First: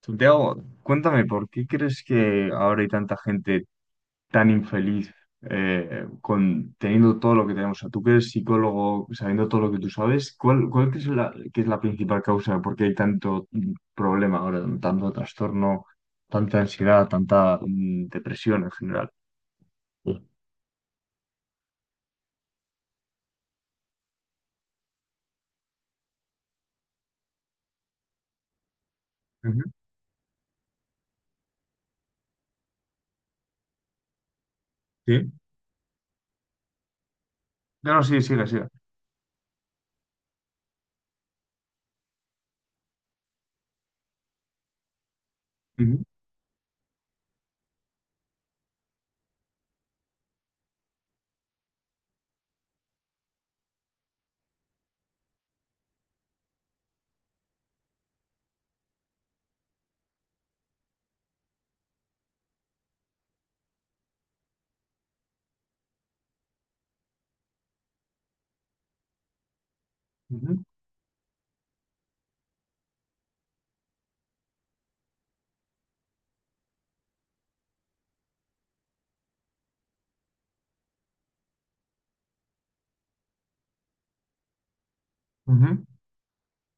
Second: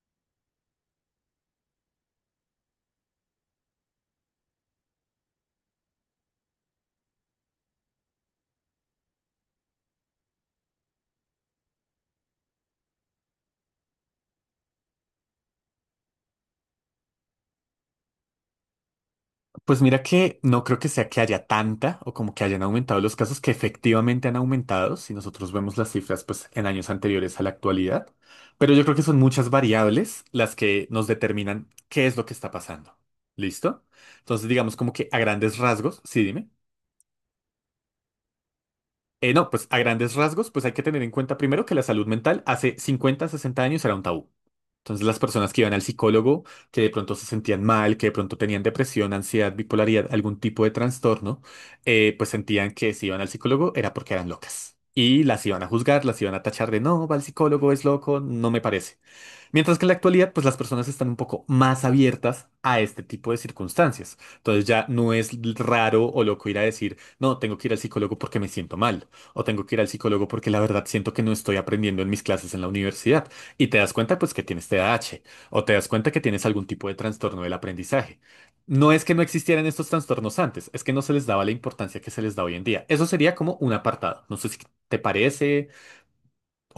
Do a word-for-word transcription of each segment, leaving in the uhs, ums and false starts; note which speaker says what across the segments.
Speaker 1: Santiago, cuéntame, ¿por qué crees que ahora hay tanta gente tan infeliz eh, con, teniendo todo lo que tenemos? O sea, tú que eres psicólogo, sabiendo todo lo que tú sabes, ¿cuál, cuál crees la, que es la principal causa de por qué hay tanto mm, problema ahora, tanto trastorno, tanta ansiedad, tanta mm, depresión en general?
Speaker 2: Pues mira
Speaker 1: Sí.
Speaker 2: que no creo que sea que haya tanta o como que hayan aumentado los casos que efectivamente han aumentado, si nosotros vemos las cifras pues en años anteriores a la actualidad, pero yo creo que son muchas
Speaker 1: Ujú.
Speaker 2: variables las que nos determinan qué es lo que está pasando. ¿Listo? Entonces digamos como que a
Speaker 1: Sí,
Speaker 2: grandes rasgos, sí, dime.
Speaker 1: no, no, sí, sigue, sigue.
Speaker 2: Eh, no, pues a grandes rasgos, pues hay que tener en cuenta primero que la salud mental hace cincuenta, sesenta años era un tabú. Entonces las personas que iban al
Speaker 1: Ujú,
Speaker 2: psicólogo, que de pronto se sentían mal, que de pronto tenían depresión, ansiedad, bipolaridad, algún tipo de trastorno, eh, pues sentían que si iban al psicólogo era porque eran locas. Y las iban a juzgar, las iban a tachar de no, va al psicólogo, es loco, no me parece. Mientras que en la actualidad, pues las personas están un poco más abiertas a este tipo de circunstancias. Entonces ya no es raro o loco ir a decir, no, tengo que ir al psicólogo porque me siento mal, o tengo que ir al psicólogo porque la
Speaker 1: ujú,
Speaker 2: verdad siento que no estoy aprendiendo en mis clases en la universidad. Y te das cuenta, pues, que tienes T D A H, o te das cuenta que tienes algún tipo de trastorno del aprendizaje. No es que no existieran estos trastornos antes, es que no se les daba la importancia que se les da hoy en día. Eso sería como un apartado. No sé si te parece
Speaker 1: ujú.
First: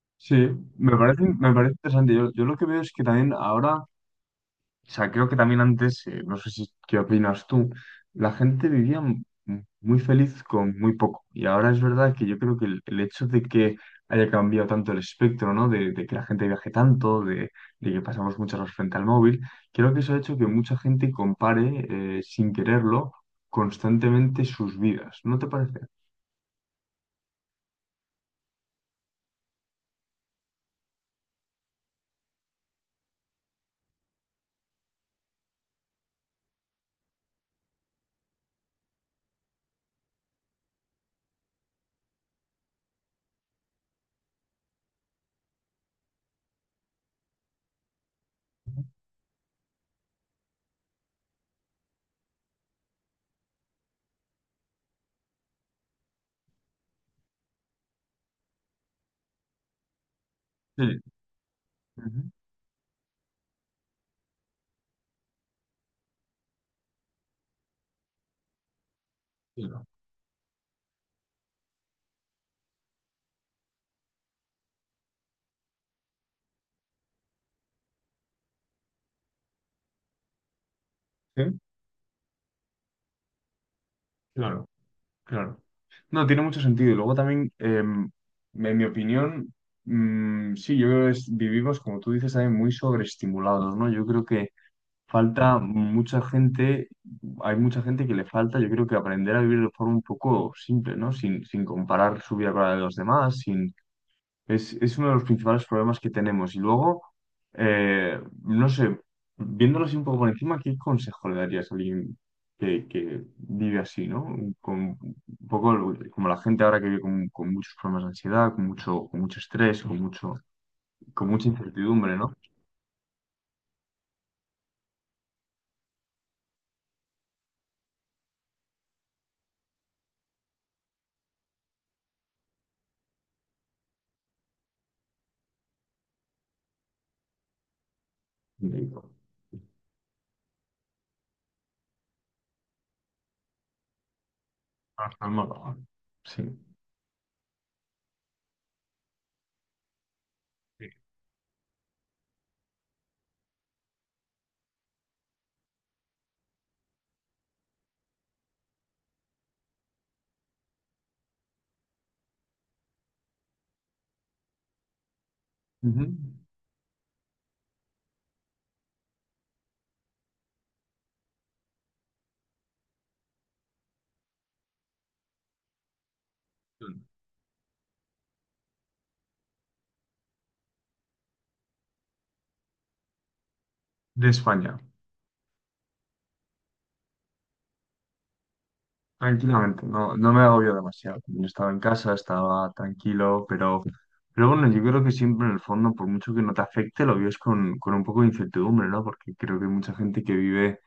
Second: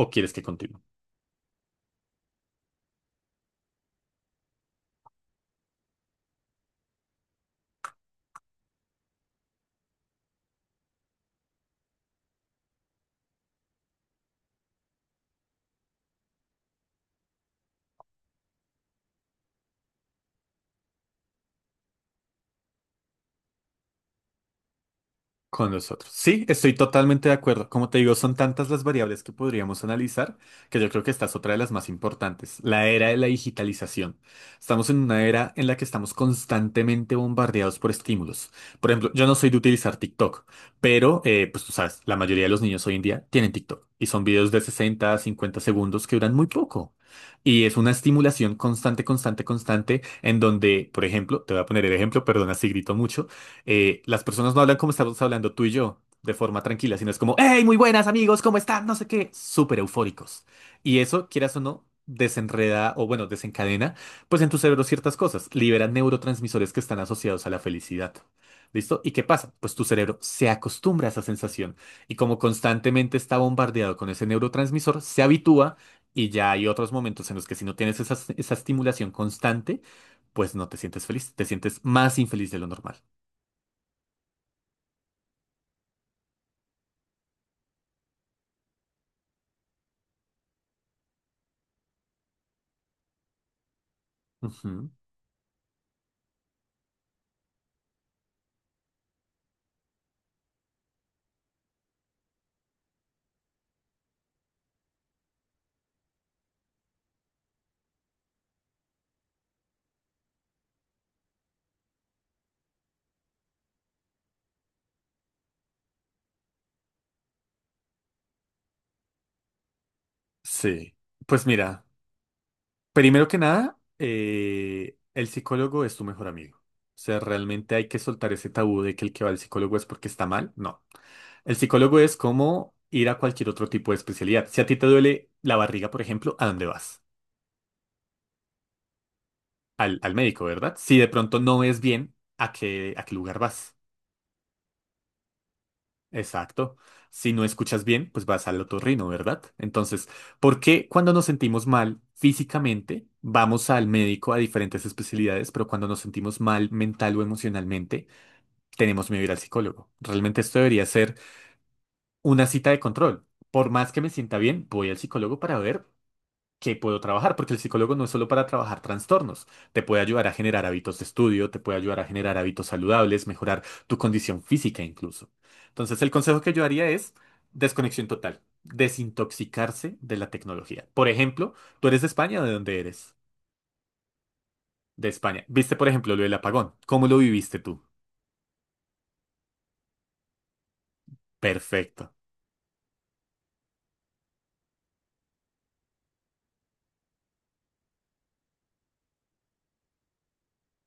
Speaker 2: o quieres
Speaker 1: Sí,
Speaker 2: que continúe.
Speaker 1: me parece, me parece interesante. Yo, yo lo que veo es que también ahora. O sea, creo que también antes, eh, no sé si qué opinas tú, la gente vivía m- m- muy feliz con muy poco. Y ahora es verdad que yo creo que el, el hecho de que haya cambiado tanto el espectro, ¿no? De, de que la gente viaje tanto, de, de que pasamos muchas horas frente al móvil, creo que eso ha hecho que mucha gente compare, eh, sin quererlo, constantemente sus vidas. ¿No te
Speaker 2: Con
Speaker 1: parece?
Speaker 2: nosotros. Sí, estoy totalmente de acuerdo. Como te digo, son tantas las variables que podríamos analizar que yo creo que esta es otra de las más importantes, la era de la digitalización. Estamos en una era en la que estamos constantemente bombardeados por estímulos. Por ejemplo, yo no soy de utilizar TikTok, pero eh, pues tú sabes, la mayoría de los niños hoy en día tienen TikTok y son videos de sesenta a cincuenta segundos que duran muy poco. Y es una estimulación constante, constante, constante, en donde, por ejemplo, te voy a poner el ejemplo, perdona si grito mucho, eh, las personas no hablan como estamos hablando tú y yo, de forma tranquila, sino es como, hey, muy buenas amigos, ¿cómo están? No sé qué, súper eufóricos. Y
Speaker 1: Sí.
Speaker 2: eso, quieras o no,
Speaker 1: Ujú.
Speaker 2: desenreda o bueno, desencadena, pues en tu cerebro ciertas cosas, libera neurotransmisores que están asociados a la felicidad. ¿Listo? ¿Y qué pasa? Pues tu
Speaker 1: Claro.
Speaker 2: cerebro se acostumbra a esa sensación y como constantemente está bombardeado con ese neurotransmisor, se habitúa y ya hay otros momentos en los que si no tienes esa, esa estimulación constante, pues no te sientes feliz, te
Speaker 1: Sí,
Speaker 2: sientes más infeliz de lo normal.
Speaker 1: claro, claro. No, tiene mucho sentido. Y luego también, em, en mi opinión, mm, sí, yo creo que es- vivimos, como tú dices, también muy sobreestimulados, ¿no? Yo creo que
Speaker 2: Ujú,
Speaker 1: falta mucha gente, hay mucha gente que le falta, yo creo que aprender a vivir de forma un poco simple, ¿no? Sin, sin comparar su vida con la de los demás, es, es uno de los principales problemas que tenemos. Y luego, eh, no sé, viéndolo así un poco por encima, ¿qué consejo le darías a alguien que, que vive así, ¿no? Con un poco lo- como la gente ahora que vive con, con muchos problemas de ansiedad, con mucho, con mucho estrés, con mucho,
Speaker 2: sí.
Speaker 1: con
Speaker 2: Pues
Speaker 1: mucha
Speaker 2: mira,
Speaker 1: incertidumbre, ¿no?
Speaker 2: primero que nada, eh, el psicólogo es tu mejor amigo. O sea, realmente hay que soltar ese tabú de que el que va al psicólogo es porque está mal. No. El psicólogo es como ir a cualquier otro tipo de especialidad. Si a ti te duele la barriga, por ejemplo, ¿a dónde vas? Al, al médico, ¿verdad? Si de pronto no ves bien, ¿a qué, a qué lugar vas?
Speaker 1: Para calmarlo, ¿no? Sí.
Speaker 2: Exacto. Si no escuchas bien, pues vas al otorrino, ¿verdad? Entonces, ¿por qué
Speaker 1: Sí.
Speaker 2: cuando nos sentimos mal físicamente vamos al médico a diferentes especialidades, pero cuando nos sentimos mal mental o emocionalmente tenemos miedo a ir al psicólogo? Realmente esto debería ser una cita de control. Por más que me sienta bien, voy al psicólogo para ver
Speaker 1: Ujú.
Speaker 2: que puedo trabajar, porque el psicólogo no es solo para trabajar trastornos, te puede ayudar a generar hábitos de estudio, te puede ayudar a generar hábitos saludables, mejorar tu condición física incluso. Entonces, el consejo que yo haría es desconexión total, desintoxicarse de la tecnología. Por ejemplo, ¿tú eres de España o de dónde eres?
Speaker 1: De España.
Speaker 2: De España. ¿Viste, por ejemplo, lo del apagón? ¿Cómo lo viviste tú?
Speaker 1: Tranquilamente, no, no me agobio demasiado. Yo estaba en
Speaker 2: Perfecto.
Speaker 1: casa, estaba tranquilo, pero, pero bueno, yo creo que siempre en el fondo, por mucho que no te afecte, lo vives con, con un poco de incertidumbre, ¿no? Porque creo que hay mucha gente que vive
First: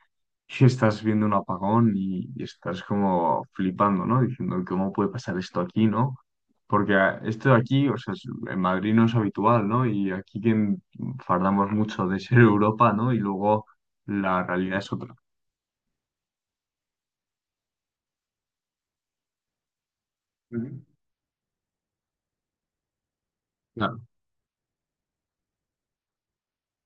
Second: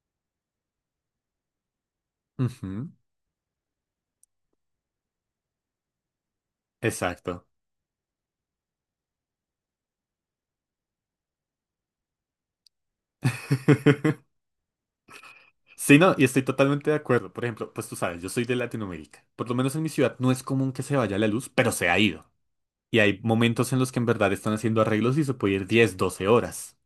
Speaker 1: y estás viendo un apagón y, y estás
Speaker 2: Ujú,
Speaker 1: como flipando, ¿no? Diciendo, ¿cómo puede pasar esto aquí, ¿no? Porque ah,
Speaker 2: exacto.
Speaker 1: esto de aquí, o sea, es- en Madrid no es habitual, ¿no? Y aquí que en- fardamos mucho de ser Europa, ¿no? Y luego la realidad es otra.
Speaker 2: Sí, no, y estoy totalmente de acuerdo. Por ejemplo, pues tú sabes, yo soy de Latinoamérica. Por lo menos en mi ciudad no es
Speaker 1: Ujú.
Speaker 2: común que se vaya la luz, pero se ha ido. Y hay momentos en los que
Speaker 1: Claro.
Speaker 2: en verdad están haciendo arreglos y se puede ir diez, doce horas.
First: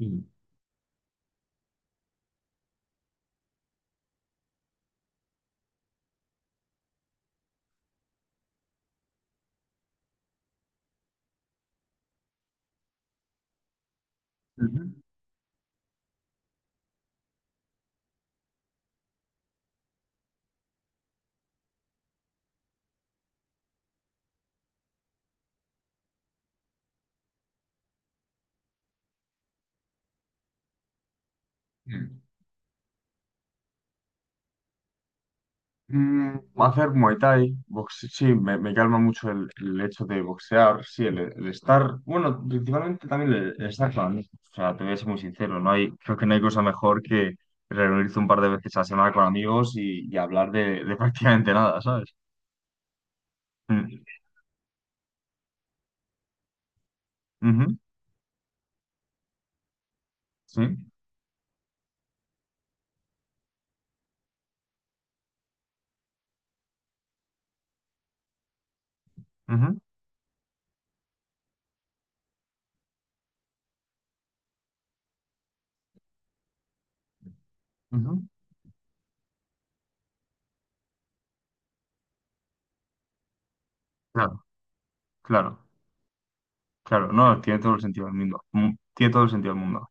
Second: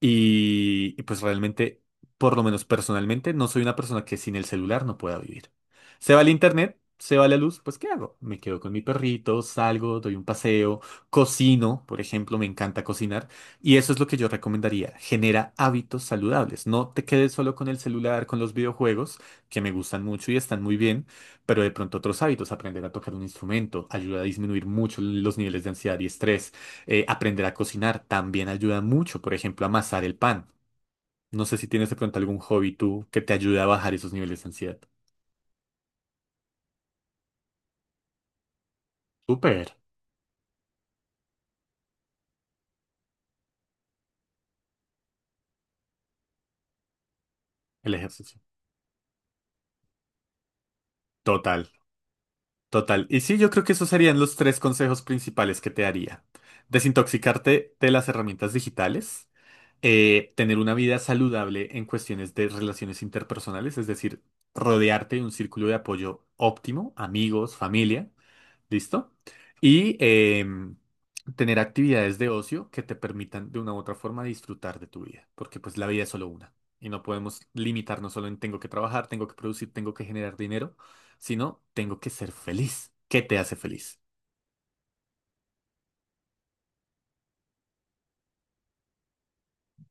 Speaker 1: Mm.
Speaker 2: Y, y pues realmente, por lo menos personalmente, no soy una persona que sin el celular no pueda vivir. Se va el internet, se va la luz, pues ¿qué hago? Me quedo con mi perrito, salgo, doy un paseo, cocino, por ejemplo, me encanta cocinar. Y eso es lo que yo recomendaría.
Speaker 1: Ujú.
Speaker 2: Genera hábitos saludables. No te quedes solo con el celular, con los videojuegos, que me gustan mucho y están muy bien, pero de pronto otros hábitos, aprender a tocar un instrumento, ayuda a disminuir mucho los niveles de ansiedad y estrés eh, aprender a cocinar también ayuda mucho, por ejemplo, a amasar el pan. No sé si tienes de pronto
Speaker 1: Mm.
Speaker 2: algún hobby tú que te ayude a bajar esos niveles de ansiedad.
Speaker 1: Mm, hacer Muay Thai, boxe- sí, me, me calma mucho el,
Speaker 2: Súper,
Speaker 1: el hecho de boxear, sí, el, el estar, bueno, principalmente también el, el estar con amigos, o sea, te voy a ser muy sincero, no hay, creo que no hay cosa mejor que
Speaker 2: el
Speaker 1: reunirse un
Speaker 2: ejercicio.
Speaker 1: par de veces a la semana con amigos y, y hablar de, de prácticamente
Speaker 2: Total,
Speaker 1: nada, ¿sabes?
Speaker 2: total. Y sí, yo creo que esos
Speaker 1: Mm,
Speaker 2: serían los tres consejos principales que te daría. Desintoxicarte
Speaker 1: ujú,
Speaker 2: de las herramientas digitales, eh, tener
Speaker 1: sí,
Speaker 2: una vida saludable en cuestiones de relaciones interpersonales, es decir, rodearte de un círculo de apoyo óptimo, amigos, familia. ¿Listo?
Speaker 1: ujú,
Speaker 2: Y em, tener actividades de ocio que te permitan de una u otra forma disfrutar de tu vida, porque pues la vida es solo una y no podemos limitarnos
Speaker 1: ujú,
Speaker 2: solo en tengo que trabajar, tengo que producir, tengo que generar dinero, sino tengo que ser feliz. ¿Qué te hace feliz?
Speaker 1: claro, claro, claro, no, tiene todo el sentido del mundo, mm, tiene todo el sentido del mundo.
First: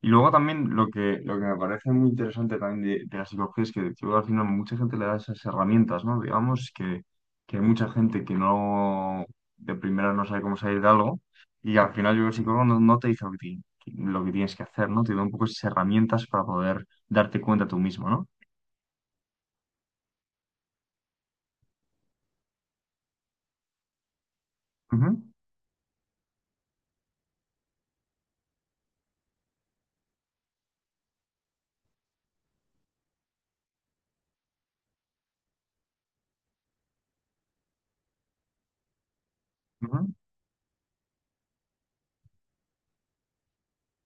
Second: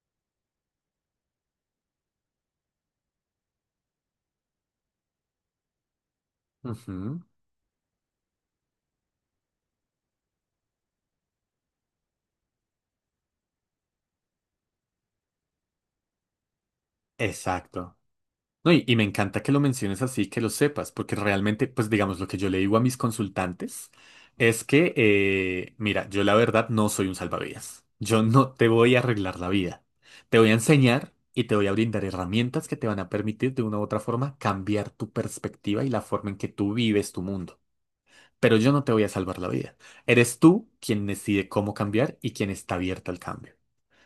Speaker 1: Y luego también lo que, lo que me parece muy interesante también de, de la psicología es que yo, al final mucha gente le da esas herramientas, ¿no? Digamos que,
Speaker 2: Ujú,
Speaker 1: que hay mucha gente que no de primera no sabe cómo salir de algo y al final yo creo que el psicólogo no, no te dice lo que, ti- lo que tienes que hacer, ¿no? Te da un poco esas herramientas para poder darte cuenta tú
Speaker 2: exacto.
Speaker 1: mismo, ¿no?
Speaker 2: No, y, y me encanta que lo menciones así, que lo sepas, porque realmente, pues digamos, lo que yo le digo a mis consultantes es que,
Speaker 1: Ujú,
Speaker 2: eh, mira, yo la verdad no soy un salvavidas. Yo no te voy a arreglar la vida. Te voy a enseñar y te voy a brindar herramientas que te van a permitir de una u otra forma cambiar tu perspectiva y la forma en que tú vives tu mundo. Pero yo no te voy a salvar la vida.
Speaker 1: ujú,
Speaker 2: Eres tú quien decide cómo cambiar y quien está abierta al cambio.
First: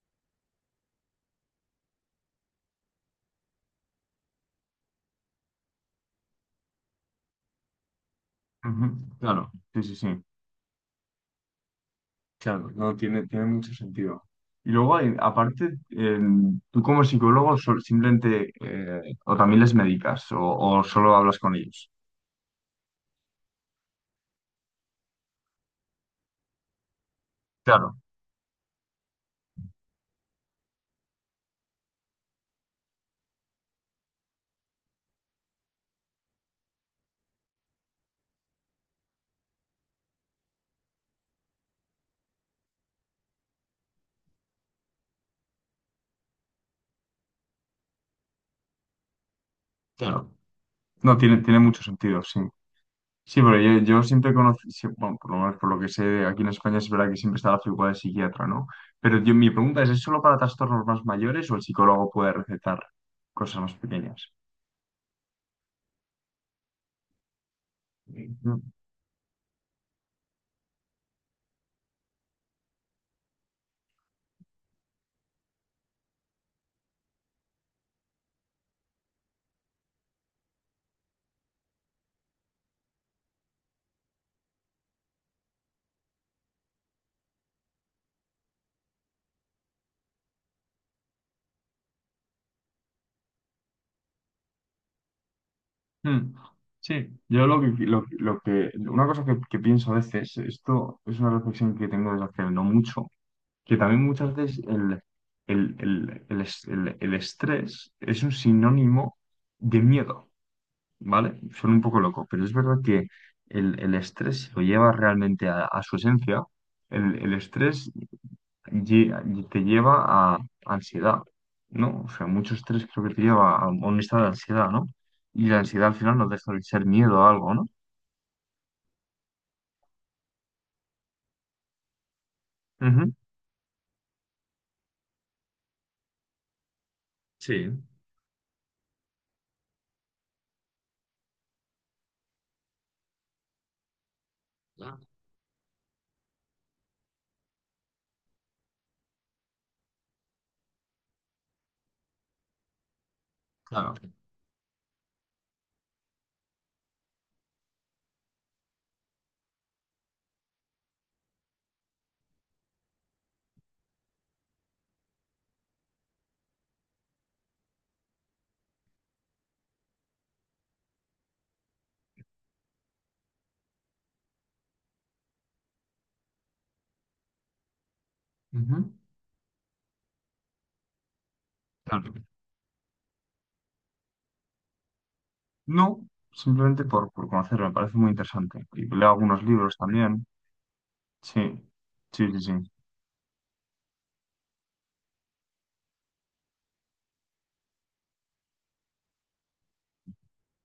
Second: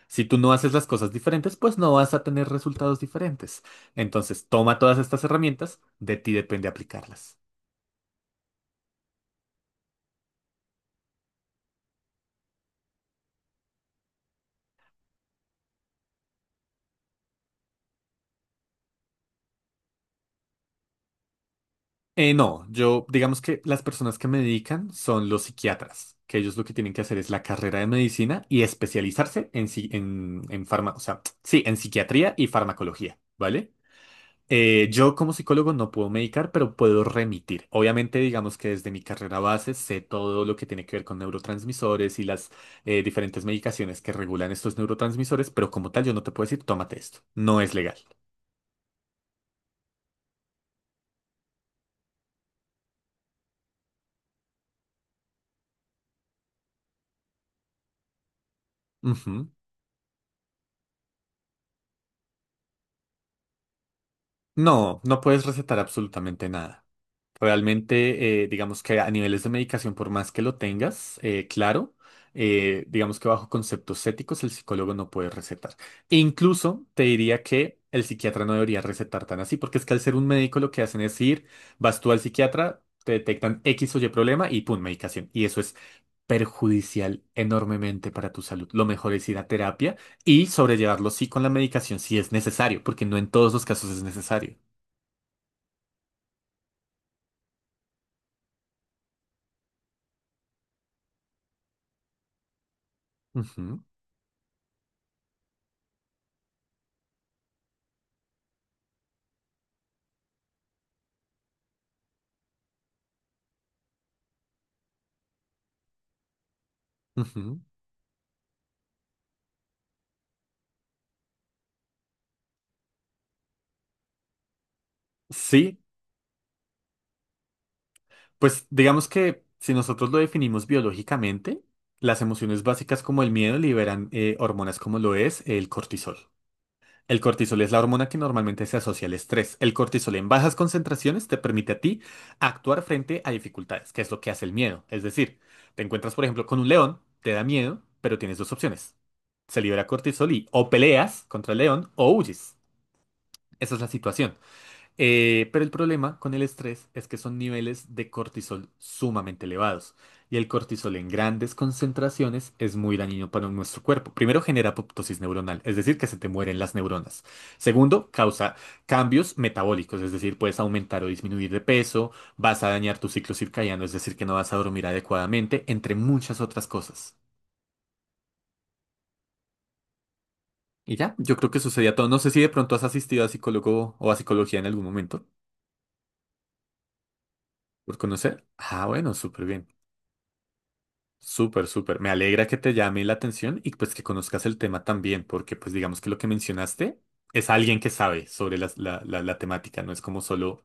Speaker 2: Si tú no haces las cosas diferentes, pues no vas a tener resultados diferentes. Entonces, toma todas estas herramientas, de ti depende aplicarlas.
Speaker 1: ujú. Claro, sí, sí, sí. Claro, no tiene, tiene mucho sentido. Y luego, hay- aparte, eh, tú como psicólogo sol- simplemente eh, o también les medicas o, o solo hablas con ellos.
Speaker 2: Eh, no, yo digamos que las personas que me dedican son los psiquiatras, que ellos lo que tienen que hacer es la carrera de
Speaker 1: Claro,
Speaker 2: medicina y especializarse en, si- en, en farma- o sea, sí, en psiquiatría y farmacología, ¿vale? Eh, yo como psicólogo no puedo medicar, pero puedo remitir. Obviamente, digamos que desde mi carrera base sé todo lo que tiene que ver con neurotransmisores y las eh, diferentes medicaciones que regulan estos neurotransmisores, pero como tal yo no te puedo decir, tómate esto. No es legal.
Speaker 1: claro. No, tiene, tiene mucho sentido, sí. Sí, pero yo, yo siempre conocí, sí, bueno, por lo menos por lo que sé, aquí en España es verdad que siempre está la figura de psiquiatra, ¿no? Pero yo,
Speaker 2: Ujú.
Speaker 1: mi pregunta es, ¿es solo para trastornos más mayores o el psicólogo puede recetar cosas más pequeñas?
Speaker 2: No, no puedes recetar absolutamente nada. Realmente, eh, digamos que a niveles de medicación, por más que lo tengas, eh, claro, eh, digamos que bajo conceptos éticos el psicólogo no puede recetar. E incluso te diría que el psiquiatra no debería recetar tan así, porque es que al ser un médico lo que hacen es ir, vas tú al psiquiatra, te detectan X o Y problema y pum, medicación. Y eso es perjudicial enormemente para tu salud. Lo mejor es ir a terapia y sobrellevarlo sí con la medicación si es necesario, porque no en todos los casos es necesario.
Speaker 1: Mm, sí, yo lo que, lo, lo que, una cosa que, que pienso a veces, esto es una reflexión que tengo desde hace no mucho, que
Speaker 2: Ujú,
Speaker 1: también muchas veces el, el, el, el, es- el- el estrés es un sinónimo de miedo, ¿vale? Suena un poco loco, pero es verdad que el, el estrés, si lo lleva realmente a, a su esencia, el, el
Speaker 2: ujú.
Speaker 1: estrés lle- y te lleva a ansiedad, ¿no? O sea, mucho estrés creo que te lleva a un estado de ansiedad, ¿no? Y la
Speaker 2: Sí,
Speaker 1: ansiedad al final nos deja de ser miedo a algo, ¿no?
Speaker 2: pues digamos que si nosotros lo definimos biológicamente, las emociones básicas
Speaker 1: Ujú.
Speaker 2: como el miedo liberan eh, hormonas como lo es el cortisol. El cortisol es
Speaker 1: Sí.
Speaker 2: la hormona que normalmente se asocia al estrés. El cortisol en bajas concentraciones te permite a ti actuar frente a dificultades, que es lo que hace el miedo. Es decir, te encuentras, por ejemplo, con un león, te da miedo, pero tienes dos opciones. Se libera cortisol y o peleas contra el león o huyes. Esa es la
Speaker 1: Claro.
Speaker 2: situación. Eh, pero el problema con el estrés es que son niveles de cortisol sumamente elevados y el cortisol en grandes concentraciones es muy dañino para nuestro cuerpo. Primero, genera apoptosis neuronal, es decir, que se te mueren las neuronas. Segundo, causa cambios metabólicos, es decir, puedes aumentar o disminuir de peso, vas a dañar tu ciclo circadiano, es decir, que no vas a dormir adecuadamente, entre muchas otras cosas.
Speaker 1: Ujú.
Speaker 2: Y ya, yo creo que sucedía todo.
Speaker 1: Claro.
Speaker 2: No sé si de pronto has asistido a psicólogo o a psicología en algún momento
Speaker 1: No, simplemente por, por conocerlo, me
Speaker 2: por
Speaker 1: parece muy
Speaker 2: conocer.
Speaker 1: interesante.
Speaker 2: Ah,
Speaker 1: Y leo
Speaker 2: bueno,
Speaker 1: algunos
Speaker 2: súper bien.
Speaker 1: libros también. Sí,
Speaker 2: Súper, súper. Me
Speaker 1: sí, sí,
Speaker 2: alegra
Speaker 1: sí.
Speaker 2: que te llame la atención y pues que conozcas el tema también, porque pues digamos que lo que mencionaste es alguien que sabe sobre las- la, la, la temática, no es como solo…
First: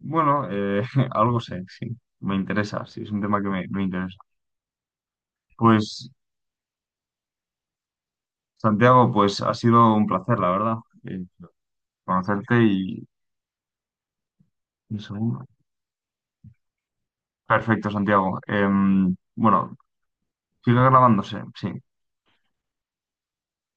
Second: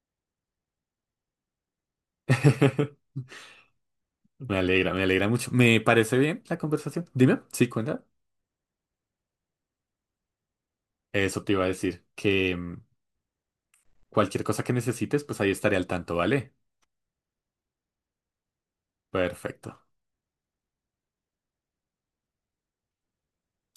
Speaker 1: Bueno, eh, algo sé, sí. Me interesa, sí, es un tema que me, me interesa.
Speaker 2: Me alegra, me alegra mucho. Me
Speaker 1: Pues,
Speaker 2: parece bien la conversación. Dime, ¿sí cuenta?
Speaker 1: Santiago, pues ha sido un placer, la verdad, eh,
Speaker 2: Eso te iba a decir, que
Speaker 1: conocerte
Speaker 2: mm,
Speaker 1: y,
Speaker 2: cualquier cosa que
Speaker 1: y eso.
Speaker 2: necesites, pues ahí estaré al tanto, ¿vale?
Speaker 1: Perfecto, Santiago. Em, bueno,
Speaker 2: Perfecto.
Speaker 1: sigue grabándose, sí.